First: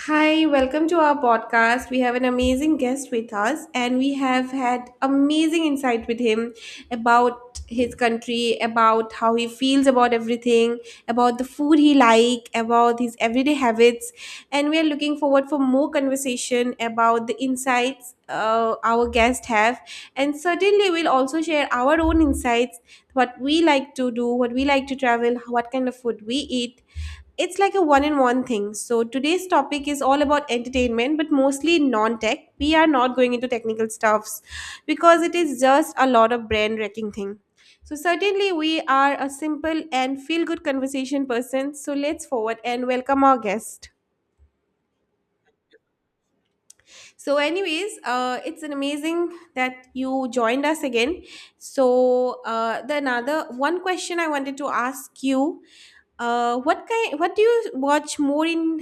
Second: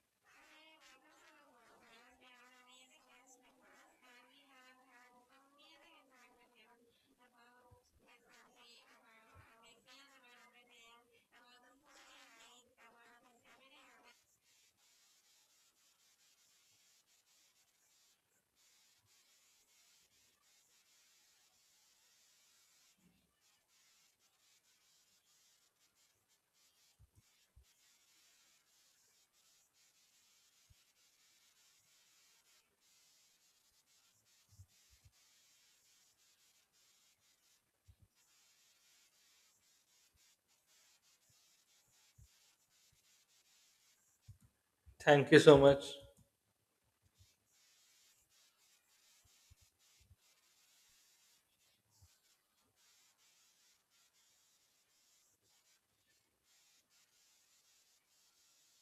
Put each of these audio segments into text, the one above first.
Hi, welcome to our podcast. We have an amazing guest with us, and we have had amazing insight with him about his country, about how he feels about everything, about the food he like, about his everyday habits, and we are looking forward for more conversation about the insights our guest have, and certainly we'll also share our own insights, what we like to do, what we like to travel, what kind of food we eat. It's like a one in one thing. So, today's topic is all about entertainment, but mostly non tech. We are not going into technical stuffs because it is just a lot of brain wrecking thing. So, certainly, we are a simple and feel good conversation person. So, let's forward and welcome our guest. Thank you so much. So, anyways, it's an amazing that you joined us again. So, the another one question I wanted to ask you, what do you watch more in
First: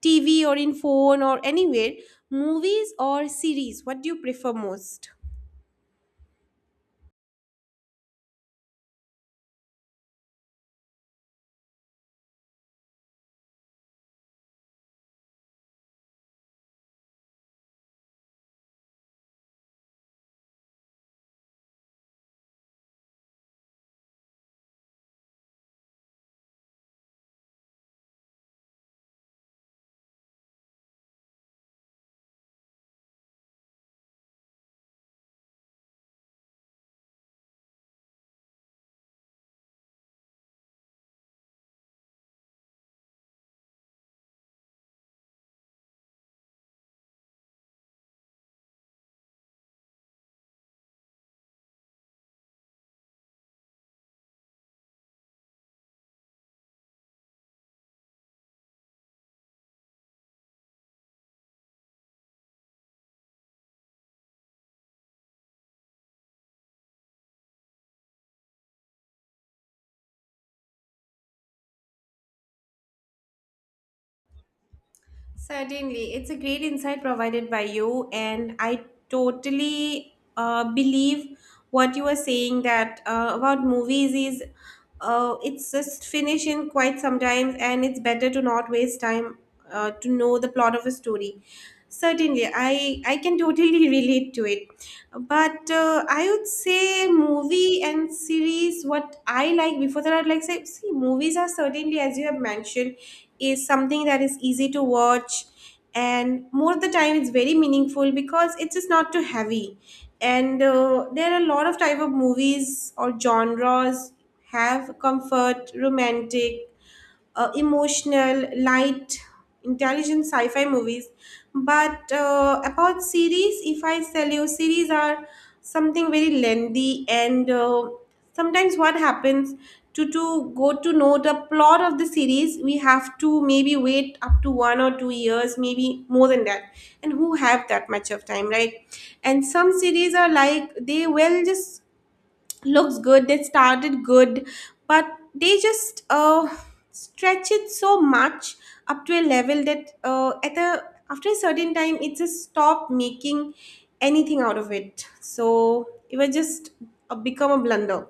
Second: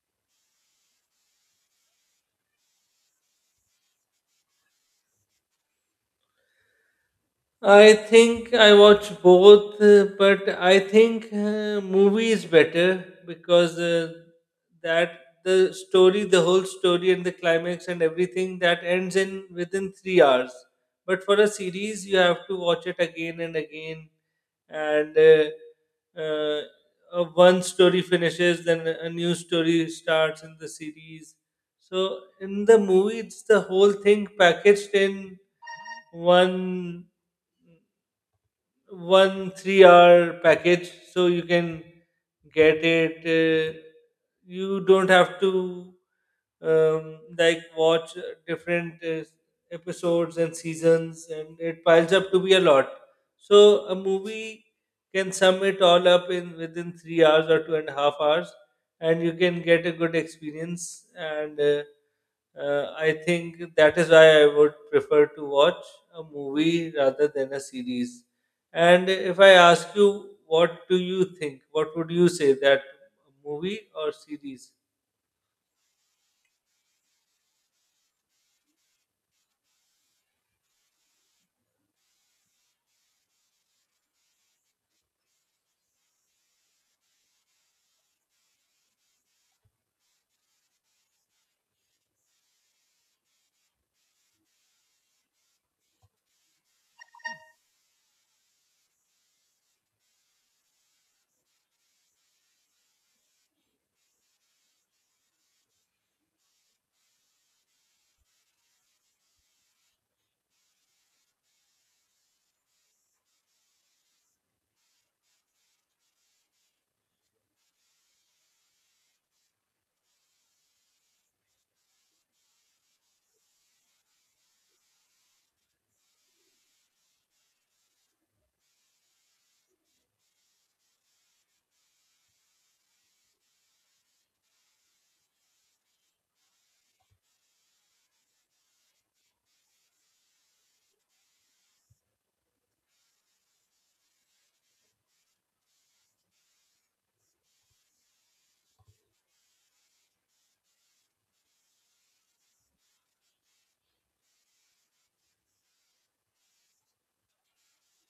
TV or in phone or anywhere, movies or series, what do you prefer most? I think I watch both, but I think movie is better because that the story, the whole story, and the climax and everything that ends in within 3 hours. But for a series, you have to watch it again and again, and uh, one story finishes, then a new story starts in the series. So in the movie, it's the whole thing packaged in one one three-hour package so you can get it you don't have to like watch different episodes and seasons, and it piles up to be a lot. So a movie can sum it all up in within 3 hours or 2.5 hours, and you can get a good experience. And I think that is why I would prefer to watch a movie rather than a series. And if I ask you, what do you think? What would you say, that movie or series? Certainly, it's a great insight provided by you, and I totally believe what you are saying that about movies is it's just finish in quite sometimes, and it's better to not waste time to know the plot of a story. Certainly, I can totally relate to it. But I would say movie and series, what I like before that I'd like say, see, movies are certainly, as you have mentioned, is something that is easy to watch, and more of the time it's very meaningful because it's just not too heavy. And there are a lot of type of movies or genres, have comfort romantic, emotional, light, intelligent sci-fi movies. But about series, if I tell you, series are something very lengthy, and sometimes what happens to go to know the plot of the series, we have to maybe wait up to 1 or 2 years, maybe more than that. And who have that much of time, right? And some series are like, they will just looks good, they started good, but they just stretch it so much up to a level that at a after a certain time it just stop making anything out of it. So it was just become a blunder.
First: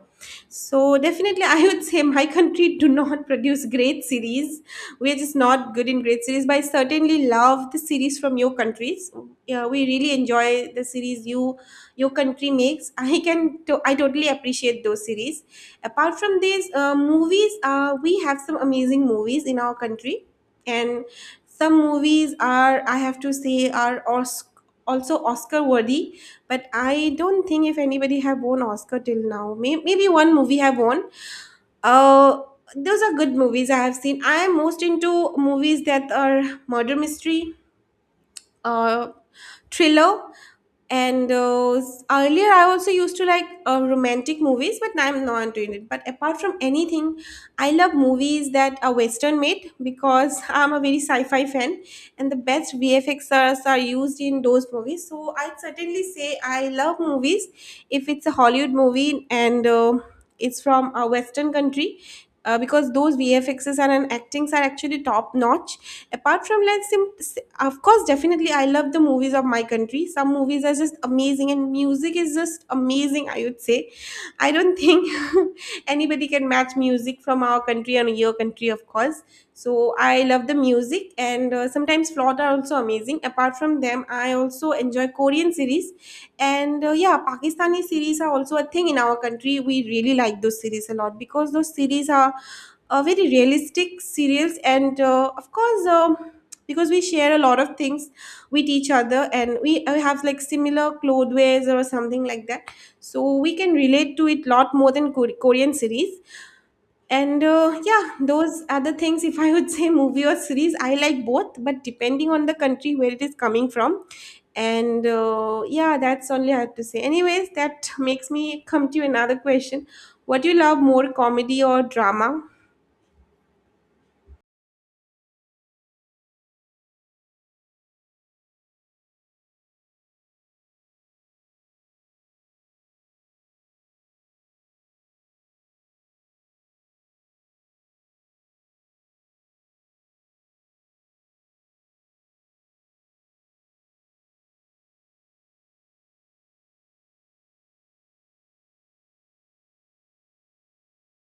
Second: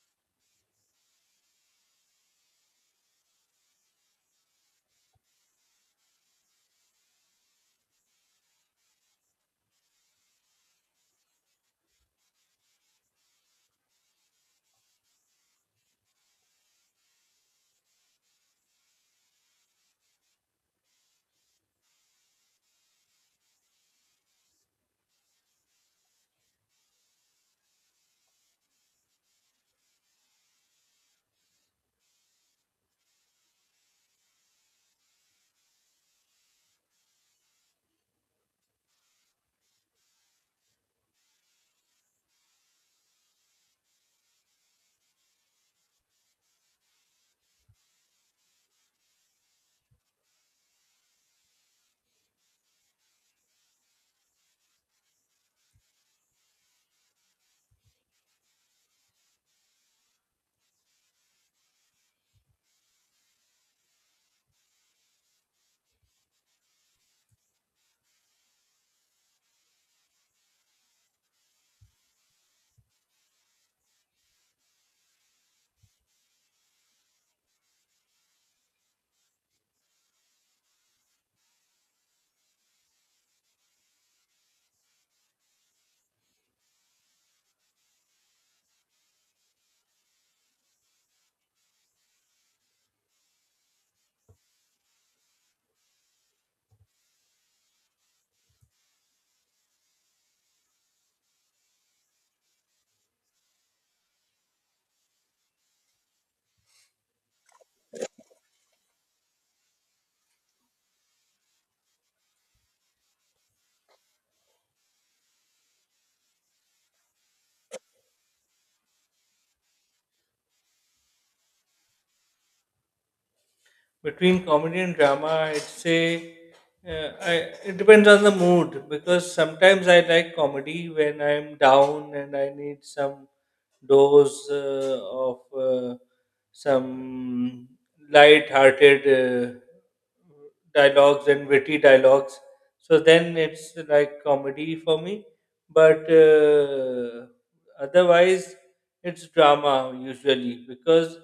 So definitely, I would say my country do not produce great series. We are just not good in great series, but I certainly love the series from your countries. Yeah, we really enjoy the series you, your country makes. I totally appreciate those series. Apart from these movies, we have some amazing movies in our country, and some movies are, I have to say, are also Oscar worthy, but I don't think if anybody have won Oscar till now. Maybe one movie have won. uh, those are good movies I have seen. I am most into movies that are murder mystery, uh, thriller, and earlier I also used to like romantic movies, but now I'm not doing it. But apart from anything, I love movies that are western made because I'm a very sci-fi fan, and the best vfxrs are used in those movies. So I'd certainly say I love movies if it's a Hollywood movie and it's from a western country, because those VFXs are and an actings are actually top notch. Apart from like, of course, definitely I love the movies of my country. Some movies are just amazing, and music is just amazing. I would say, I don't think anybody can match music from our country and your country, of course. So I love the music, and sometimes flute are also amazing. Apart from them, I also enjoy Korean series, and yeah, Pakistani series are also a thing in our country. We really like those series a lot because those series are very realistic serials, and of course. Because we share a lot of things with each other, and we have like similar clothes or something like that, so we can relate to it lot more than Korean series. And yeah, those are the things. If I would say movie or series, I like both, but depending on the country where it is coming from. And yeah, that's only I have to say. Anyways, that makes me come to another question. What do you love more, comedy or drama? Between comedy and drama, I'd say, uh, I, it depends on the mood, because sometimes I like comedy when I'm down and I need some dose of uh, some light-hearted dialogues and witty dialogues, so then it's like comedy for me. But otherwise it's drama usually, because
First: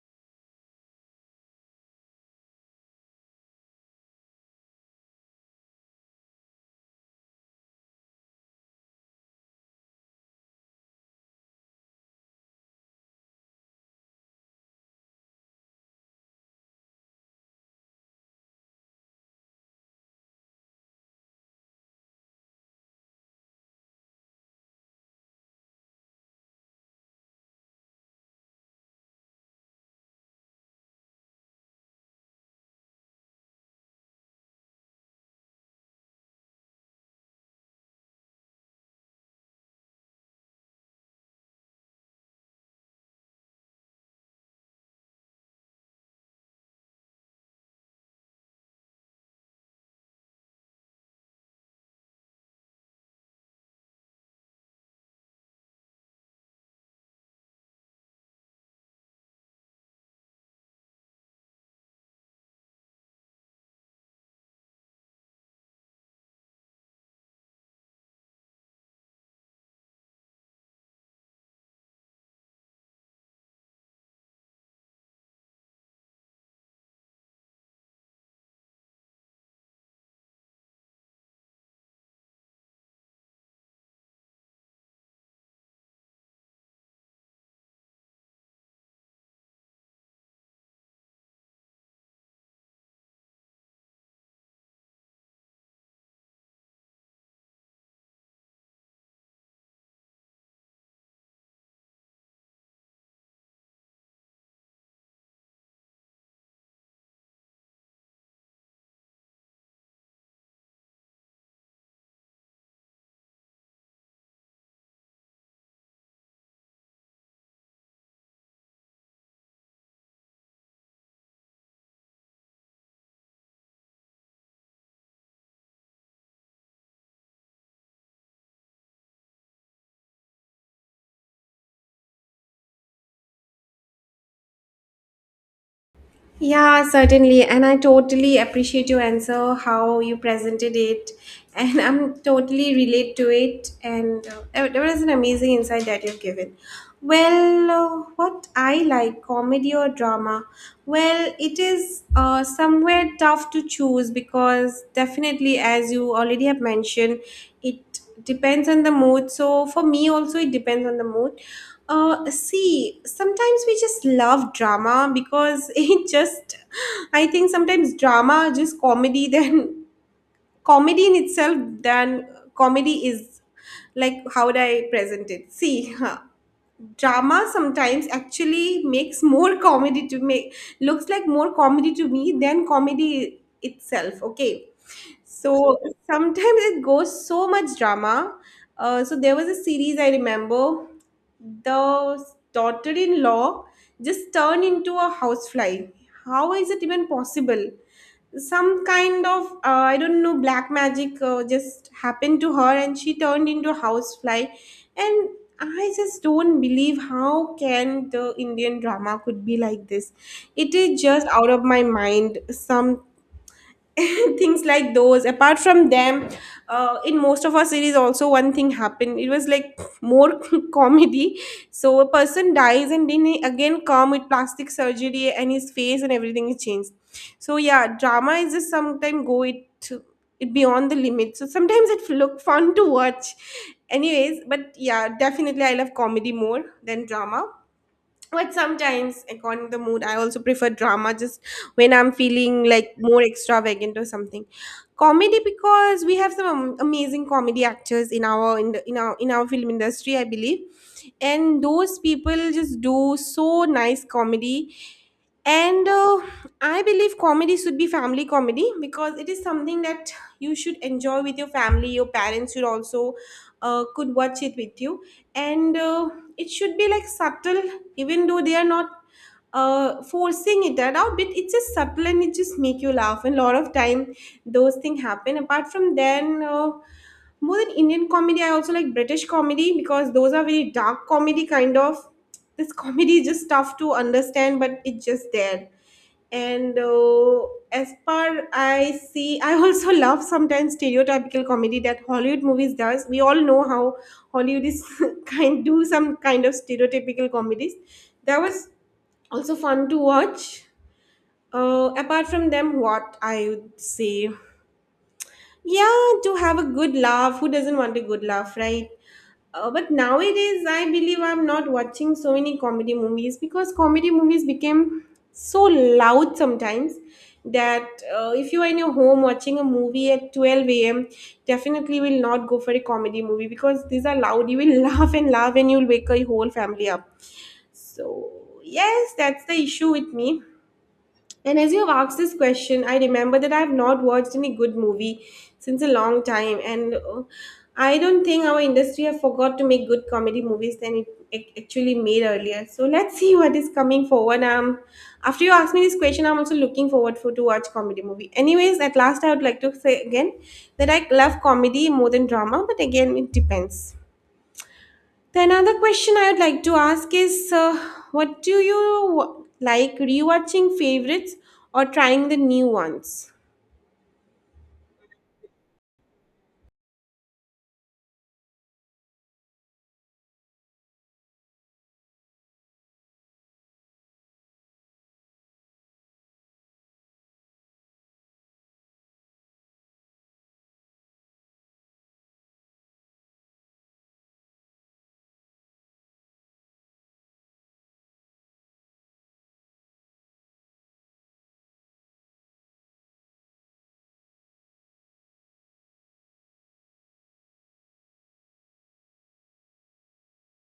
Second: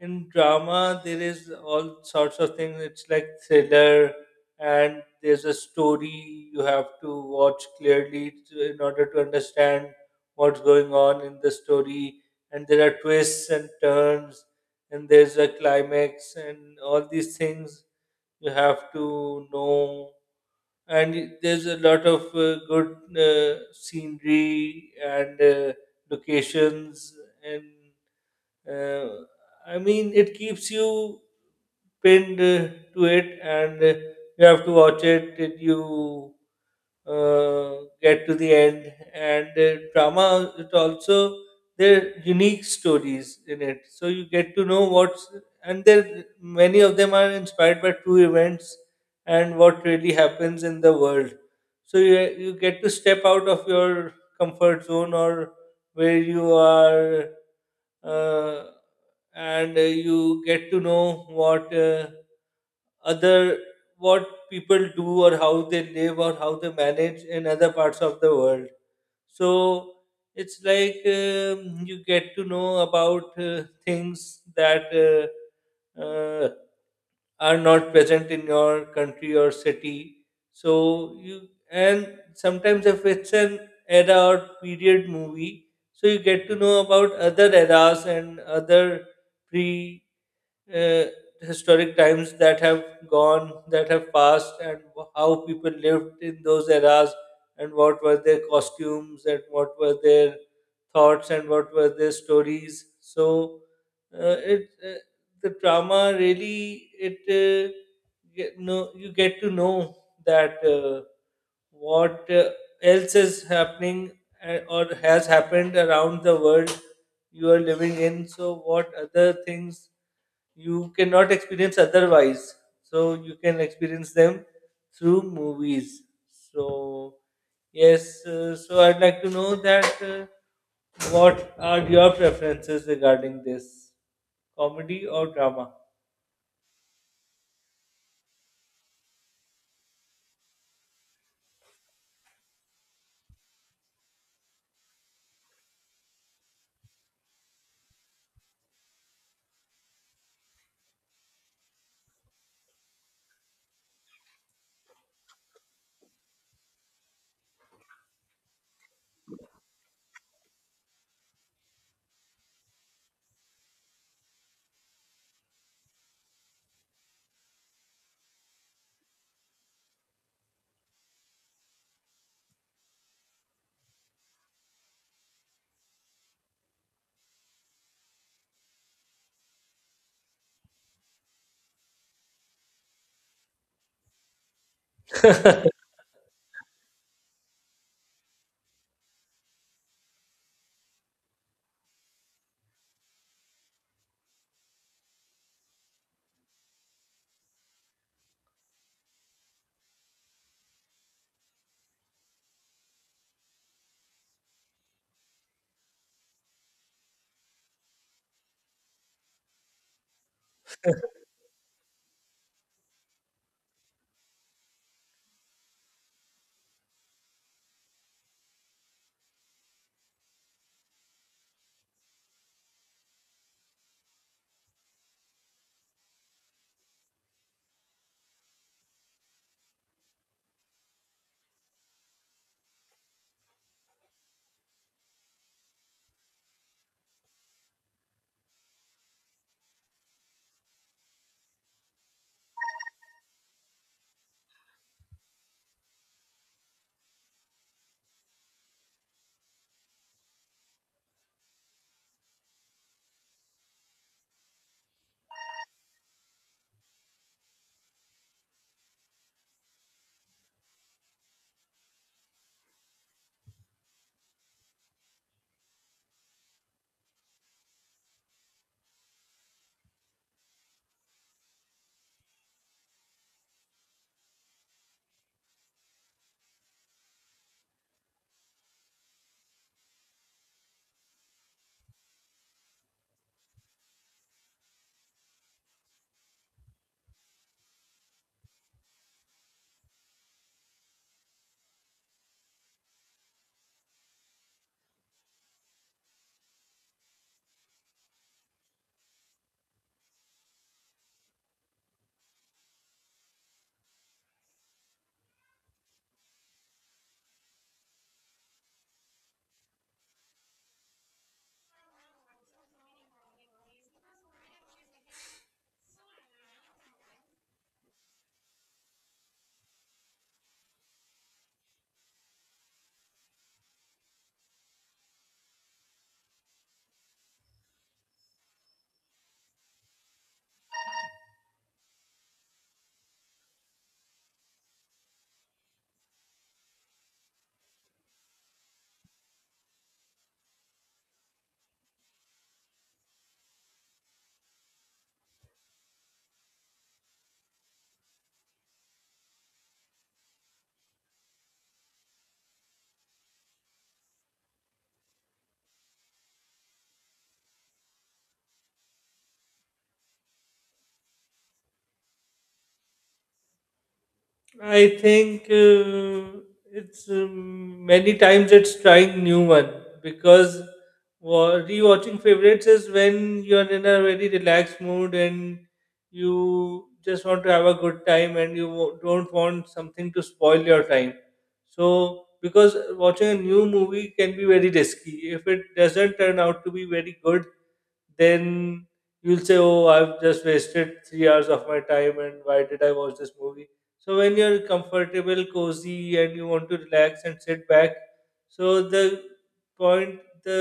in drama there is all sorts of things. It's like thriller, and there's a story you have to watch clearly to, in order to understand what's going on in the story. And there are twists and turns, and there's a climax, and all these things you have to know. And there's a lot of good scenery and locations, and uh, I mean, it keeps you pinned to it, and you have to watch it till you get to the end. And drama, it also there are unique stories in it, so you get to know what's, and there, many of them are inspired by true events and what really happens in the world. So you get to step out of your comfort zone or where you are, uh, and you get to know what other what people do or how they live or how they manage in other parts of the world. So it's like you get to know about things that are not present in your country or city. So you, and sometimes if it's an era or period movie, so you get to know about other eras and other pre uh, historic times that have gone, that have passed, and how people lived in those eras, and what were their costumes, and what were their thoughts, and what were their stories. So, it the drama really it get, no, you get to know that what else is happening or has happened around the world you are living in. So what other things you cannot experience otherwise, so you can experience them through movies. So yes, so I'd like to know that, what are your preferences regarding this, comedy or drama? Yeah, certainly. And I totally appreciate your answer, how you presented it. And I'm totally relate to it. And there was an amazing insight that you've given. Well, what I like, comedy or drama? Well, it is somewhere tough to choose because definitely, as you already have mentioned, it depends on the mood. So for me also, it depends on the mood. See, sometimes we just love drama because it just, I think sometimes drama just comedy then, comedy in itself. Then comedy is like, how would I present it? See, drama sometimes actually makes more comedy to make, looks like more comedy to me than comedy itself. Okay, so sometimes it goes so much drama. So there was a series I remember. The daughter-in-law just turned into a housefly. How is it even possible? Some kind of I don't know black magic just happened to her, and she turned into a housefly. And I just don't believe how can the Indian drama could be like this. It is just out of my mind. Some things like those. Apart from them, in most of our series also one thing happened, it was like more comedy. So a person dies and then he again come with plastic surgery, and his face and everything is changed. So yeah, drama is just sometimes go it beyond the limit, so sometimes it look fun to watch. Anyways, but yeah, definitely I love comedy more than drama. But sometimes according to the mood, I also prefer drama just when I'm feeling like more extravagant or something. Comedy, because we have some amazing comedy actors in our in our film industry, I believe, and those people just do so nice comedy. And I believe comedy should be family comedy because it is something that you should enjoy with your family. Your parents should also could watch it with you, and it should be like subtle, even though they are not forcing it that out. But it's just subtle, and it just make you laugh. And a lot of time those things happen. Apart from then, more than Indian comedy, I also like British comedy because those are very dark comedy kind of. This comedy is just tough to understand, but it's just there. And as per I see, I also love sometimes stereotypical comedy that Hollywood movies does. We all know how Hollywood is kind, do some kind of stereotypical comedies. That was also fun to watch. Apart from them, what I would say, yeah, to have a good laugh, who doesn't want a good laugh, right? But nowadays, I believe I'm not watching so many comedy movies because comedy movies became so loud sometimes that if you are in your home watching a movie at 12 a.m., definitely will not go for a comedy movie because these are loud. You will laugh and laugh, and you'll wake your whole family up. So, yes, that's the issue with me. And as you have asked this question, I remember that I have not watched any good movie since a long time, and I don't think our industry have forgot to make good comedy movies than it actually made earlier. So let's see what is coming forward. After you ask me this question, I'm also looking forward for to watch comedy movie. Anyways, at last I would like to say again that I love comedy more than drama, but again it depends. Then another question I would like to ask is, what do you wa- like rewatching favorites or trying the new ones? I think it's many times it's trying new one, because rewatching favorites is when you're in a very relaxed mood and you just want to have a good time and you don't want something to spoil your time. So because watching a new movie can be very risky, if it doesn't turn out to be very good, then you'll say, "Oh, I've just wasted 3 hours of my time, and why did I watch this movie?" So when you're comfortable, cozy, and you want to relax and sit back, so the point,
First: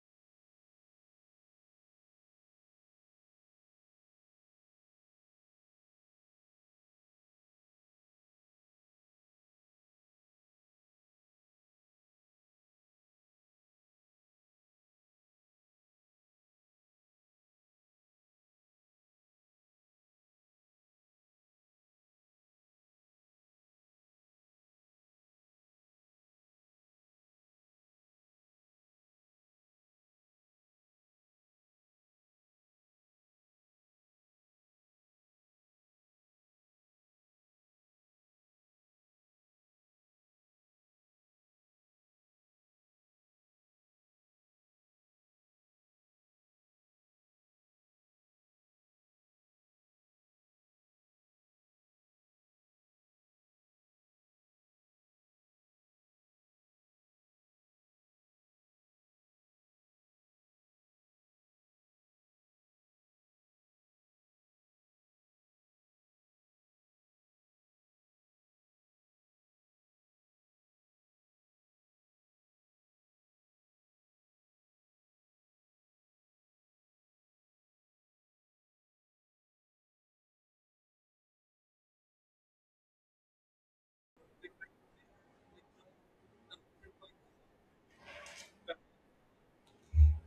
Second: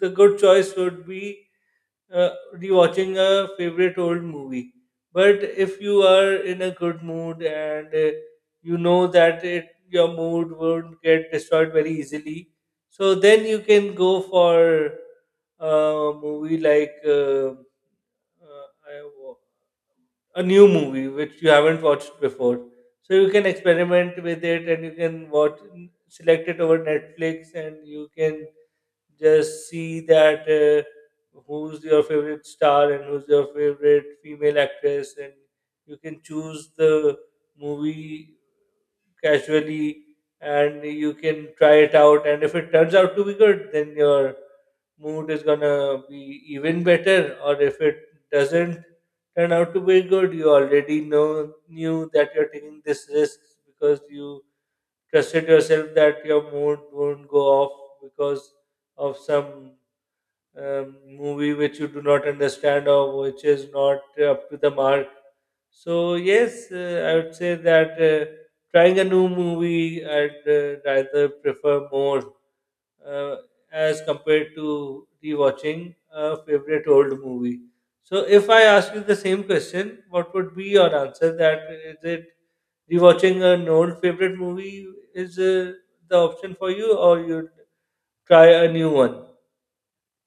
the good choice would be rewatching a favorite old movie. But if you are in a good mood and you know that it, your mood won't get destroyed very easily, so then you can go for a movie like uh, I wa- a new movie which you haven't watched before. So you can experiment with it, and you can watch, select it over Netflix, and you can just see that who's your favorite star and who's your favorite female actress, and you can choose the movie casually and you can try it out. And if it turns out to be good then your mood is gonna be even better, or if it doesn't turn out to be good, you already know knew that you're taking this risk, because you trusted yourself that your mood won't go off because of some movie which you do not understand or which is not up to the mark. So yes, I would say that trying a new movie I'd rather prefer more uh, as compared to rewatching a favorite old movie. So if I ask you the same question, what would be your answer? That is it, rewatching an old favorite movie is the option for you, or you try a new one?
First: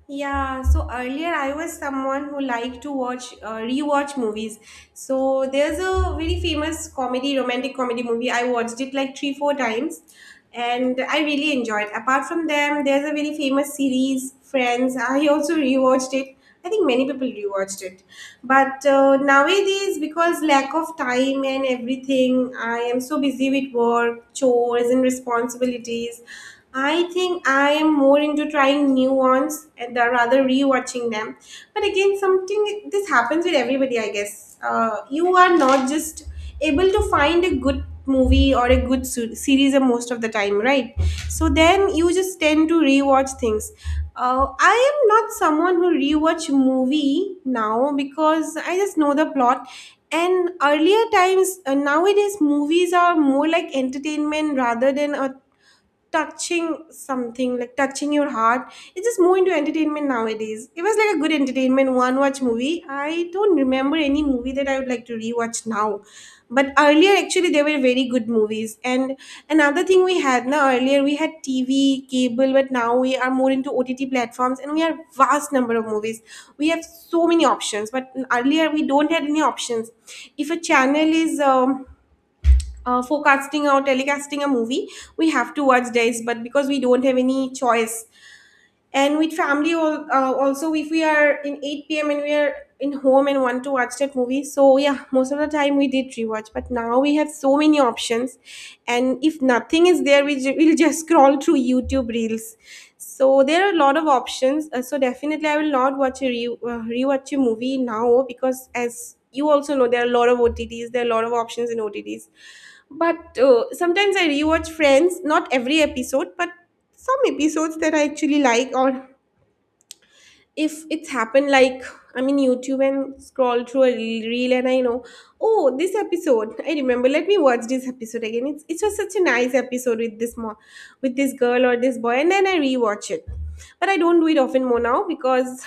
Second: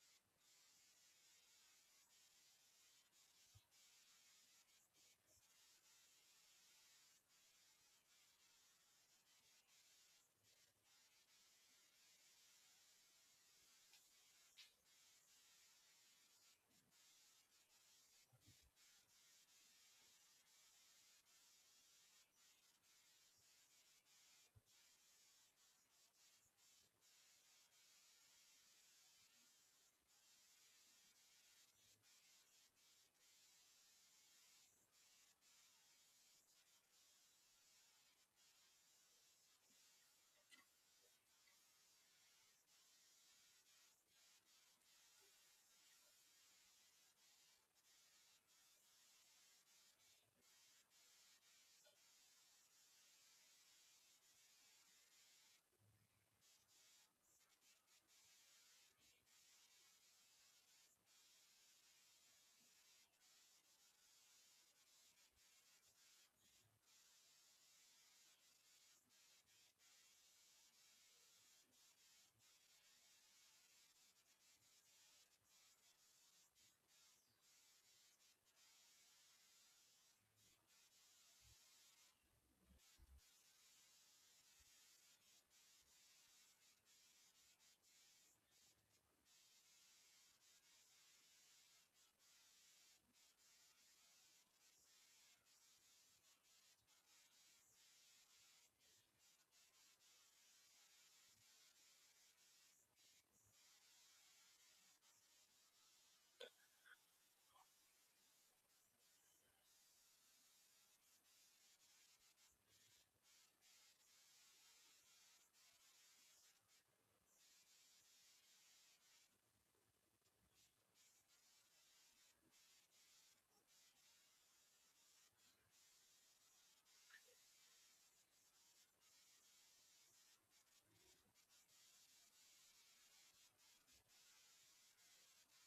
Yeah, so earlier I was someone who liked to watch rewatch movies. So there's a very famous comedy, romantic comedy movie. I watched it like 3 4 times, and I really enjoyed. Apart from them, there's a very famous series, Friends. I also rewatched it. I think many people rewatched it. But nowadays, because lack of time and everything, I am so busy with work, chores, and responsibilities. I think I am more into trying new ones and rather rewatching them. But again, something this happens with everybody, I guess. You are not just able to find a good movie or a good series, most of the time, right? So then you just tend to rewatch things. I am not someone who rewatch movie now because I just know the plot. And earlier times, nowadays movies are more like entertainment rather than a touching, something like touching your heart. It's just more into entertainment nowadays. It was like a good entertainment one watch movie. I don't remember any movie that I would like to rewatch now. But earlier, actually, they were very good movies. And another thing we had now, earlier we had TV cable, but now we are more into OTT platforms, and we have vast number of movies. We have so many options, but earlier we don't had any options. If a channel is forecasting or telecasting a movie, we have to watch days, but because we don't have any choice, and with family, also, if we are in 8 p.m. and we are in home and want to watch that movie, so yeah, most of the time we did rewatch. But now we have so many options, and if nothing is there, we'll just scroll through YouTube reels. So there are a lot of options. So definitely I will not rewatch a movie now, because as you also know, there are a lot of OTTs, there are a lot of options in OTTs. But sometimes I rewatch Friends, not every episode, but some episodes that I actually like, or if it's happened, like I'm in YouTube and scroll through a reel, and I know, oh, this episode I remember. Let me watch this episode again. It was such a nice episode with with this girl or this boy, and then I rewatch it. But I don't do it often more now, because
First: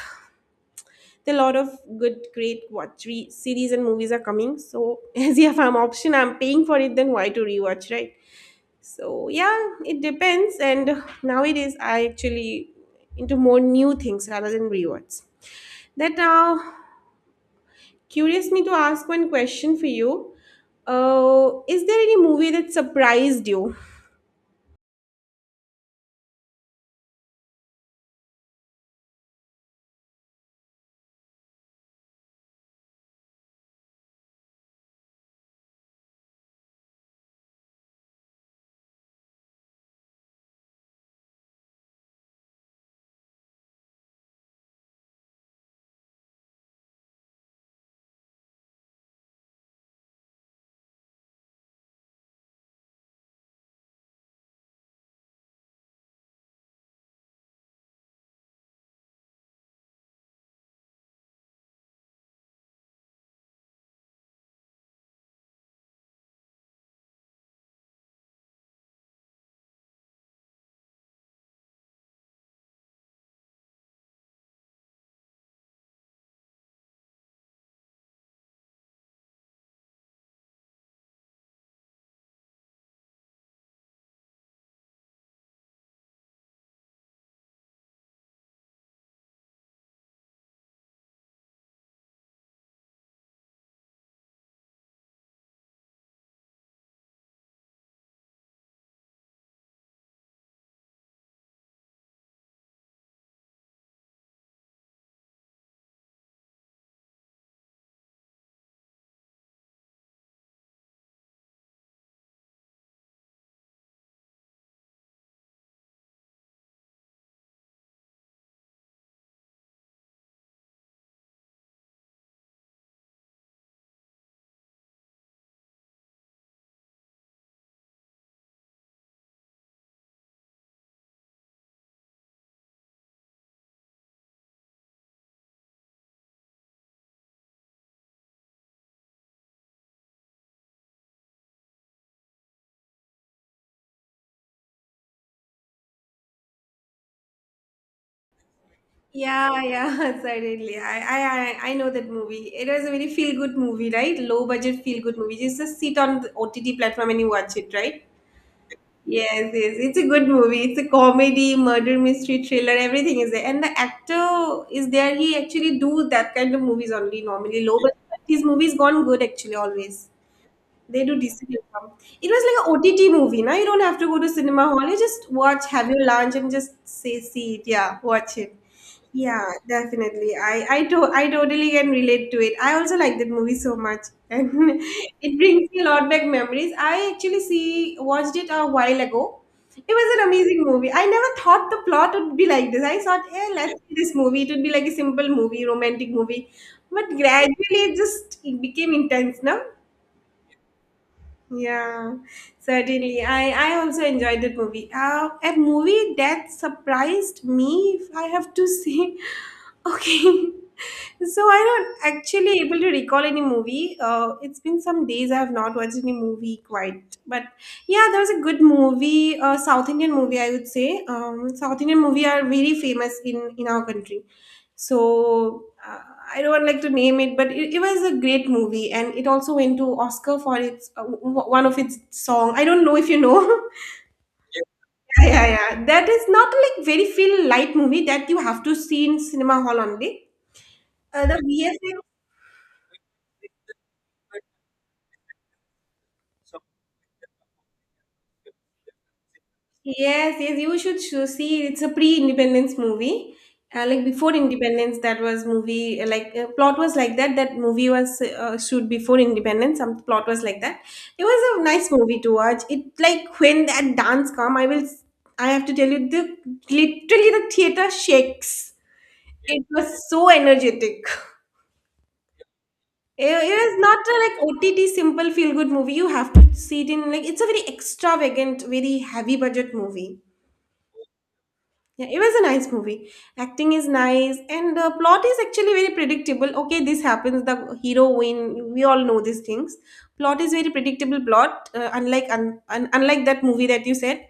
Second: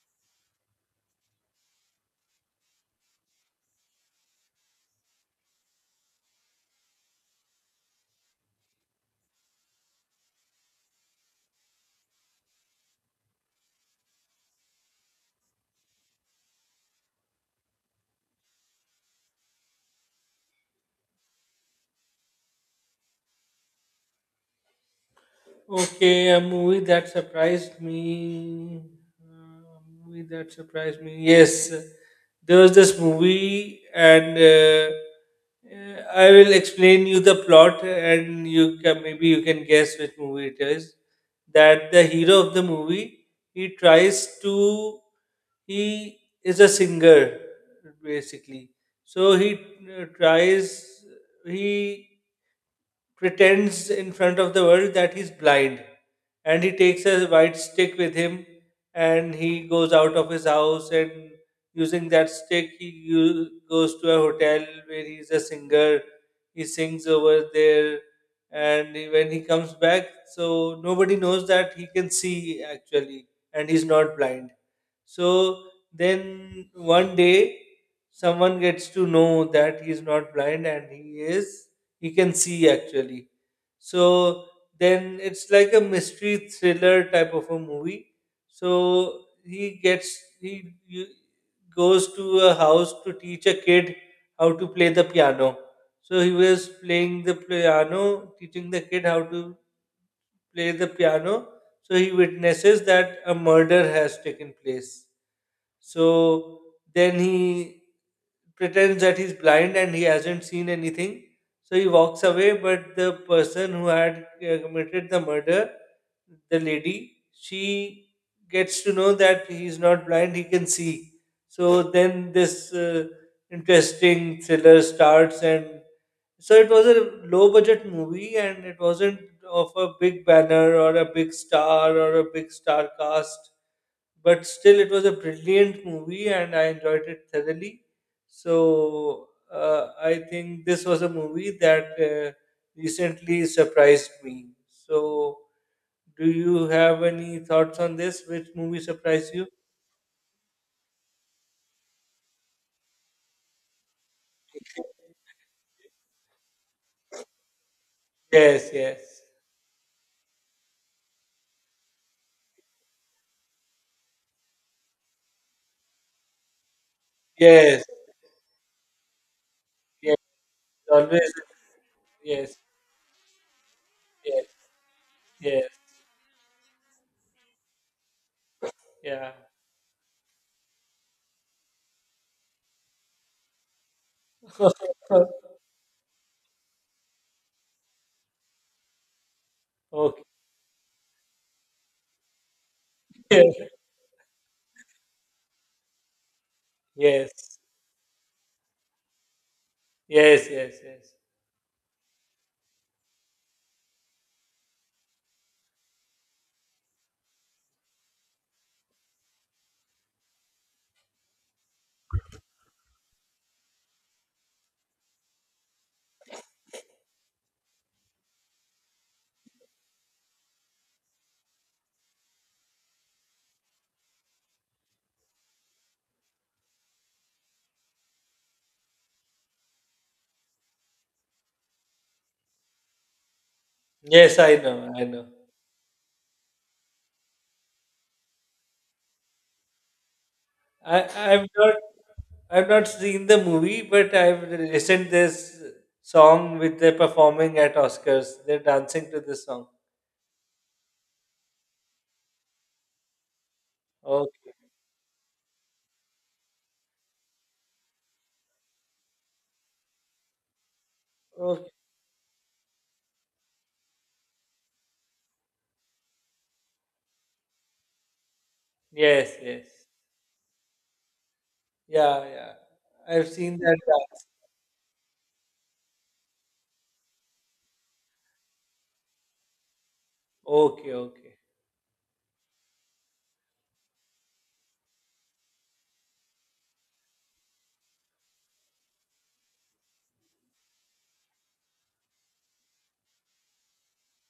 a lot of good, great series and movies are coming. So as if I'm option, I'm paying for it. Then why to rewatch, right? So yeah, it depends. And nowadays, I actually into more new things rather than rewards. That now curious me to ask one question for you. Is there any movie that surprised you? Okay, a movie that surprised me. A movie that surprised me. Yes, there was this movie, and I will explain you the plot, and you can, maybe you can guess which movie it is. That the hero of the movie, he tries to he is a singer basically. So uh, tries he pretends in front of the world that he's blind, and he takes a white stick with him, and he goes out of his house, and using that stick he goes to a hotel where he's a singer. He sings over there, and when he comes back, so nobody knows that he can see actually and he's not blind. So then one day someone gets to know that he's not blind and he is, you can see actually. So then it's like a mystery thriller type of a movie. So he gets, goes to a house to teach a kid how to play the piano. So he was playing the piano, teaching the kid how to play the piano. So he witnesses that a murder has taken place. So then he pretends that he's blind and he hasn't seen anything. So he walks away, but the person who had committed the murder, the lady, she gets to know that he's not blind, he can see. So then this interesting thriller starts, and so it was a low budget movie, and it wasn't of a big banner or a big star or a big star cast. But still, it was a brilliant movie and I enjoyed it thoroughly. So I think this was a movie that recently surprised me. So, do you have any thoughts on this? Which movie surprised you? Yeah, yeah, certainly. I know that movie. It was a very feel good movie, right? Low budget feel good movie. You just sit on the OTT platform and you watch it, right? Yes, yes, Yes, yes, it's a good movie. It's a comedy, murder mystery, thriller, everything is there. And the actor is there. He actually do that kind of movies only normally low, yes, but his movies gone good actually always. yes. They do Always, decent income. It was yes, like a OTT movie. Now you don't have to go to yes, cinema hall. You just watch, yes. have your lunch, and just say, see it. Yeah, watch it. Yeah. Yeah, definitely. I totally can relate to it. I also like that movie so much, and it brings me a lot back memories. I actually see watched it a while ago. It was Okay. an amazing movie. I never thought the plot would be like this. I thought, eh, Yes. let's see this movie. It would be like a simple movie, romantic movie. But Yes. gradually, it became intense, no? Yes. Yes. Yes. Yeah, certainly. I also enjoyed that movie. A movie that surprised me, if I have to say. Okay. So I don't actually able to recall any movie. It's been some days I have not watched any movie quite. But yeah, there was a good movie, South Indian movie, I would say. South Indian movie are very famous in our country, so I don't like to name it, but it was a great movie, and it also went to Oscar for its one of its song. I don't know if you know. Yes, I know. I know. Yeah, yeah, yeah, that is not like very feel light movie that you have to see in cinema hall only. I The I've not, VFX. I've not seen the movie, but I've listened this song with the performing at Oscars. They're dancing to this song. Yes, yes, you should see. It's a pre-independence movie. Like before Okay. independence, that was movie, like, plot was like that. That movie was, shoot before independence. Some plot was like that. It was a Okay. nice movie to watch. It like when that dance come, I will. I have to tell you, the literally the theater shakes. Yes. It Yes. was so energetic. Yeah. Yeah. It, I've it seen that was not a dance. like OTT simple feel good movie. You have to see it in, like, it's a very extravagant, very heavy budget movie. Okay. Okay. Yeah, it was a nice movie. Acting is nice, and the plot is actually very predictable. Okay, this happens. The hero win. We all know these things. Plot is very predictable plot, unlike that movie that you said.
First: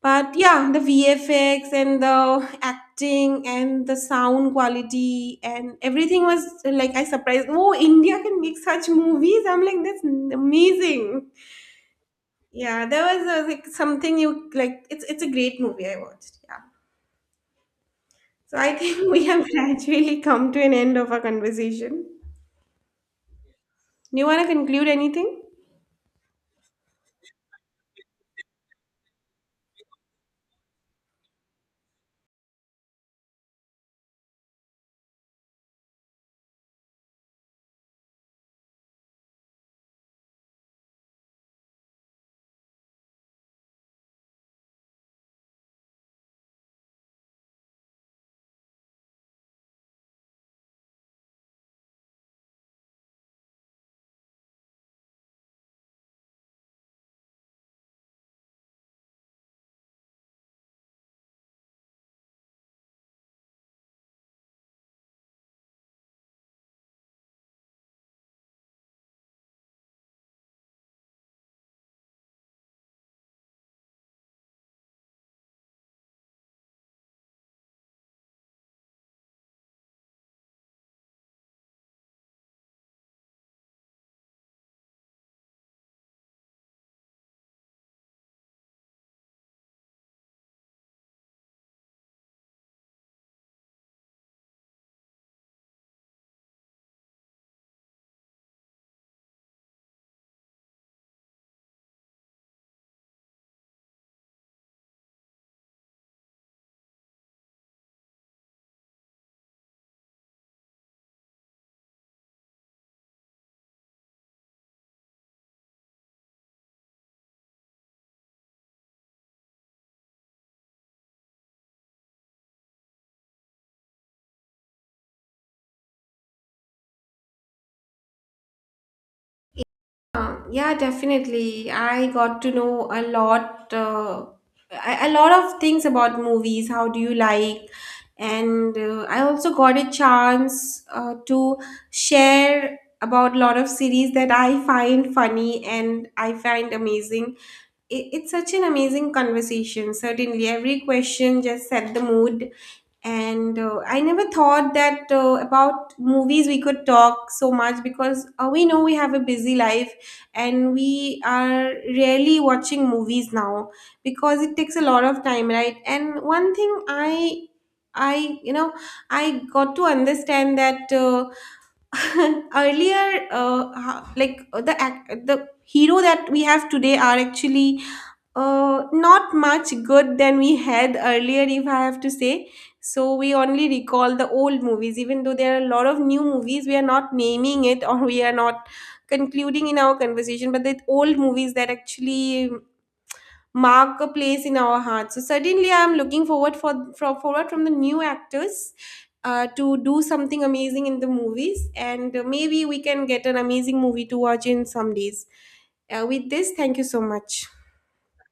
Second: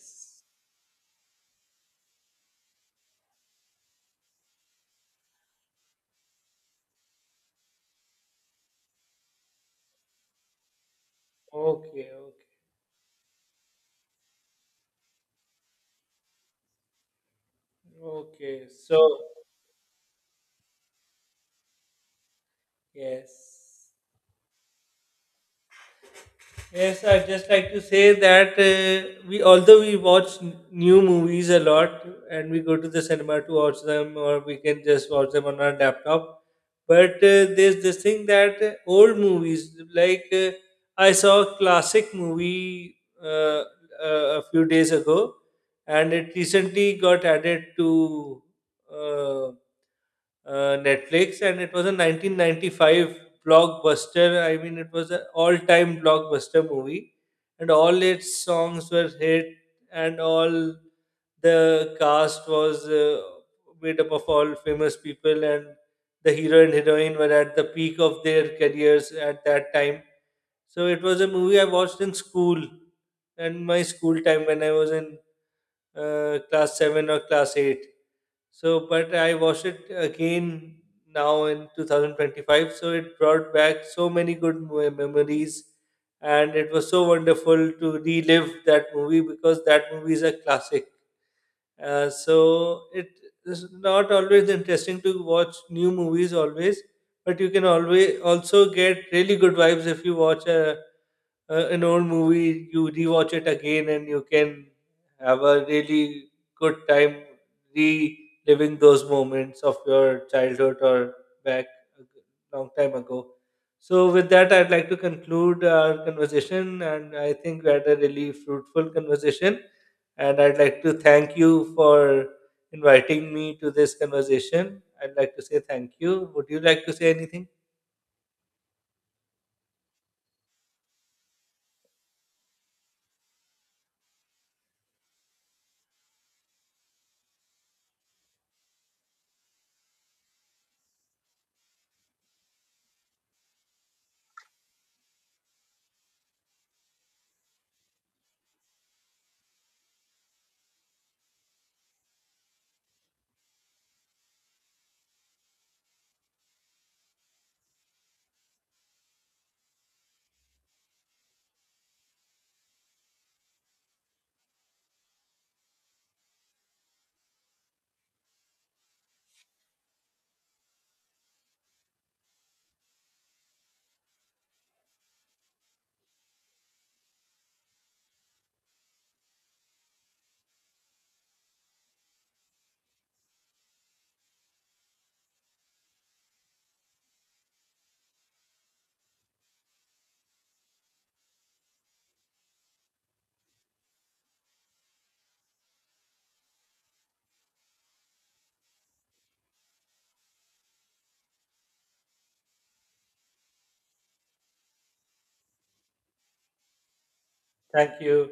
But yeah, the VFX and the acting and the sound quality and everything was, like, I surprised. Oh, India can make such movies! I'm like, that's amazing. Okay. Okay. Yeah, there was, like, something you like. It's a great movie. I watched. Yeah. So Okay. I So think we have gradually come to an end of our conversation. yes. Do you want to conclude anything? Yes, I'd just like to say that we, although we watch new movies a lot and we go to the cinema to watch them, or we can just watch them on our laptop, but there's this thing that old movies, like I saw a classic movie uh, a few days ago, and it recently got added to uh, Netflix, and it was a 1995 blockbuster. I mean, it was an all-time blockbuster movie, and all its songs were hit, and all the cast was made up of all famous people, and the hero and heroine were at the peak of their careers at that time. So it was a movie I watched in school, and my school time when I was in class 7 or class 8. So, but I watched it again now in 2025. So it brought back so many good memories, and it was so wonderful to relive that movie because that movie is a classic. So it is not always interesting to watch new movies always, but you can always also get really good vibes if you watch a an old movie, you rewatch it again, and you can have a really good time reliving those moments of your childhood or back a g- long time ago. So, with that, I'd like to conclude our conversation, and I think we had a really fruitful conversation. And I'd like to thank you for inviting me to this conversation. I'd like to say thank you. Would you like to say anything? Yeah, definitely. I got to know a lot, a lot of things about movies. How do you like? And I also got a chance, to share about a lot of series that I find funny and I find amazing. It's such an amazing conversation. Certainly, every question just set the mood. And I never thought that, about movies we could talk so much, because we know we have a busy life, and we are rarely watching movies now, because it takes a lot of time, right? And one thing I you know I got to understand that, earlier, like, the hero that we have today are actually, not much good than we had earlier, if I have to say. So we only recall the old movies, even though there are a lot of new movies, we are not naming it, or we are not concluding in our conversation, but the old movies that actually mark a place in our hearts. So certainly, I am looking forward for from forward from the new actors. To do something amazing in the movies, and maybe we can get an amazing movie to watch in some days. With this, thank you so much. Thank you.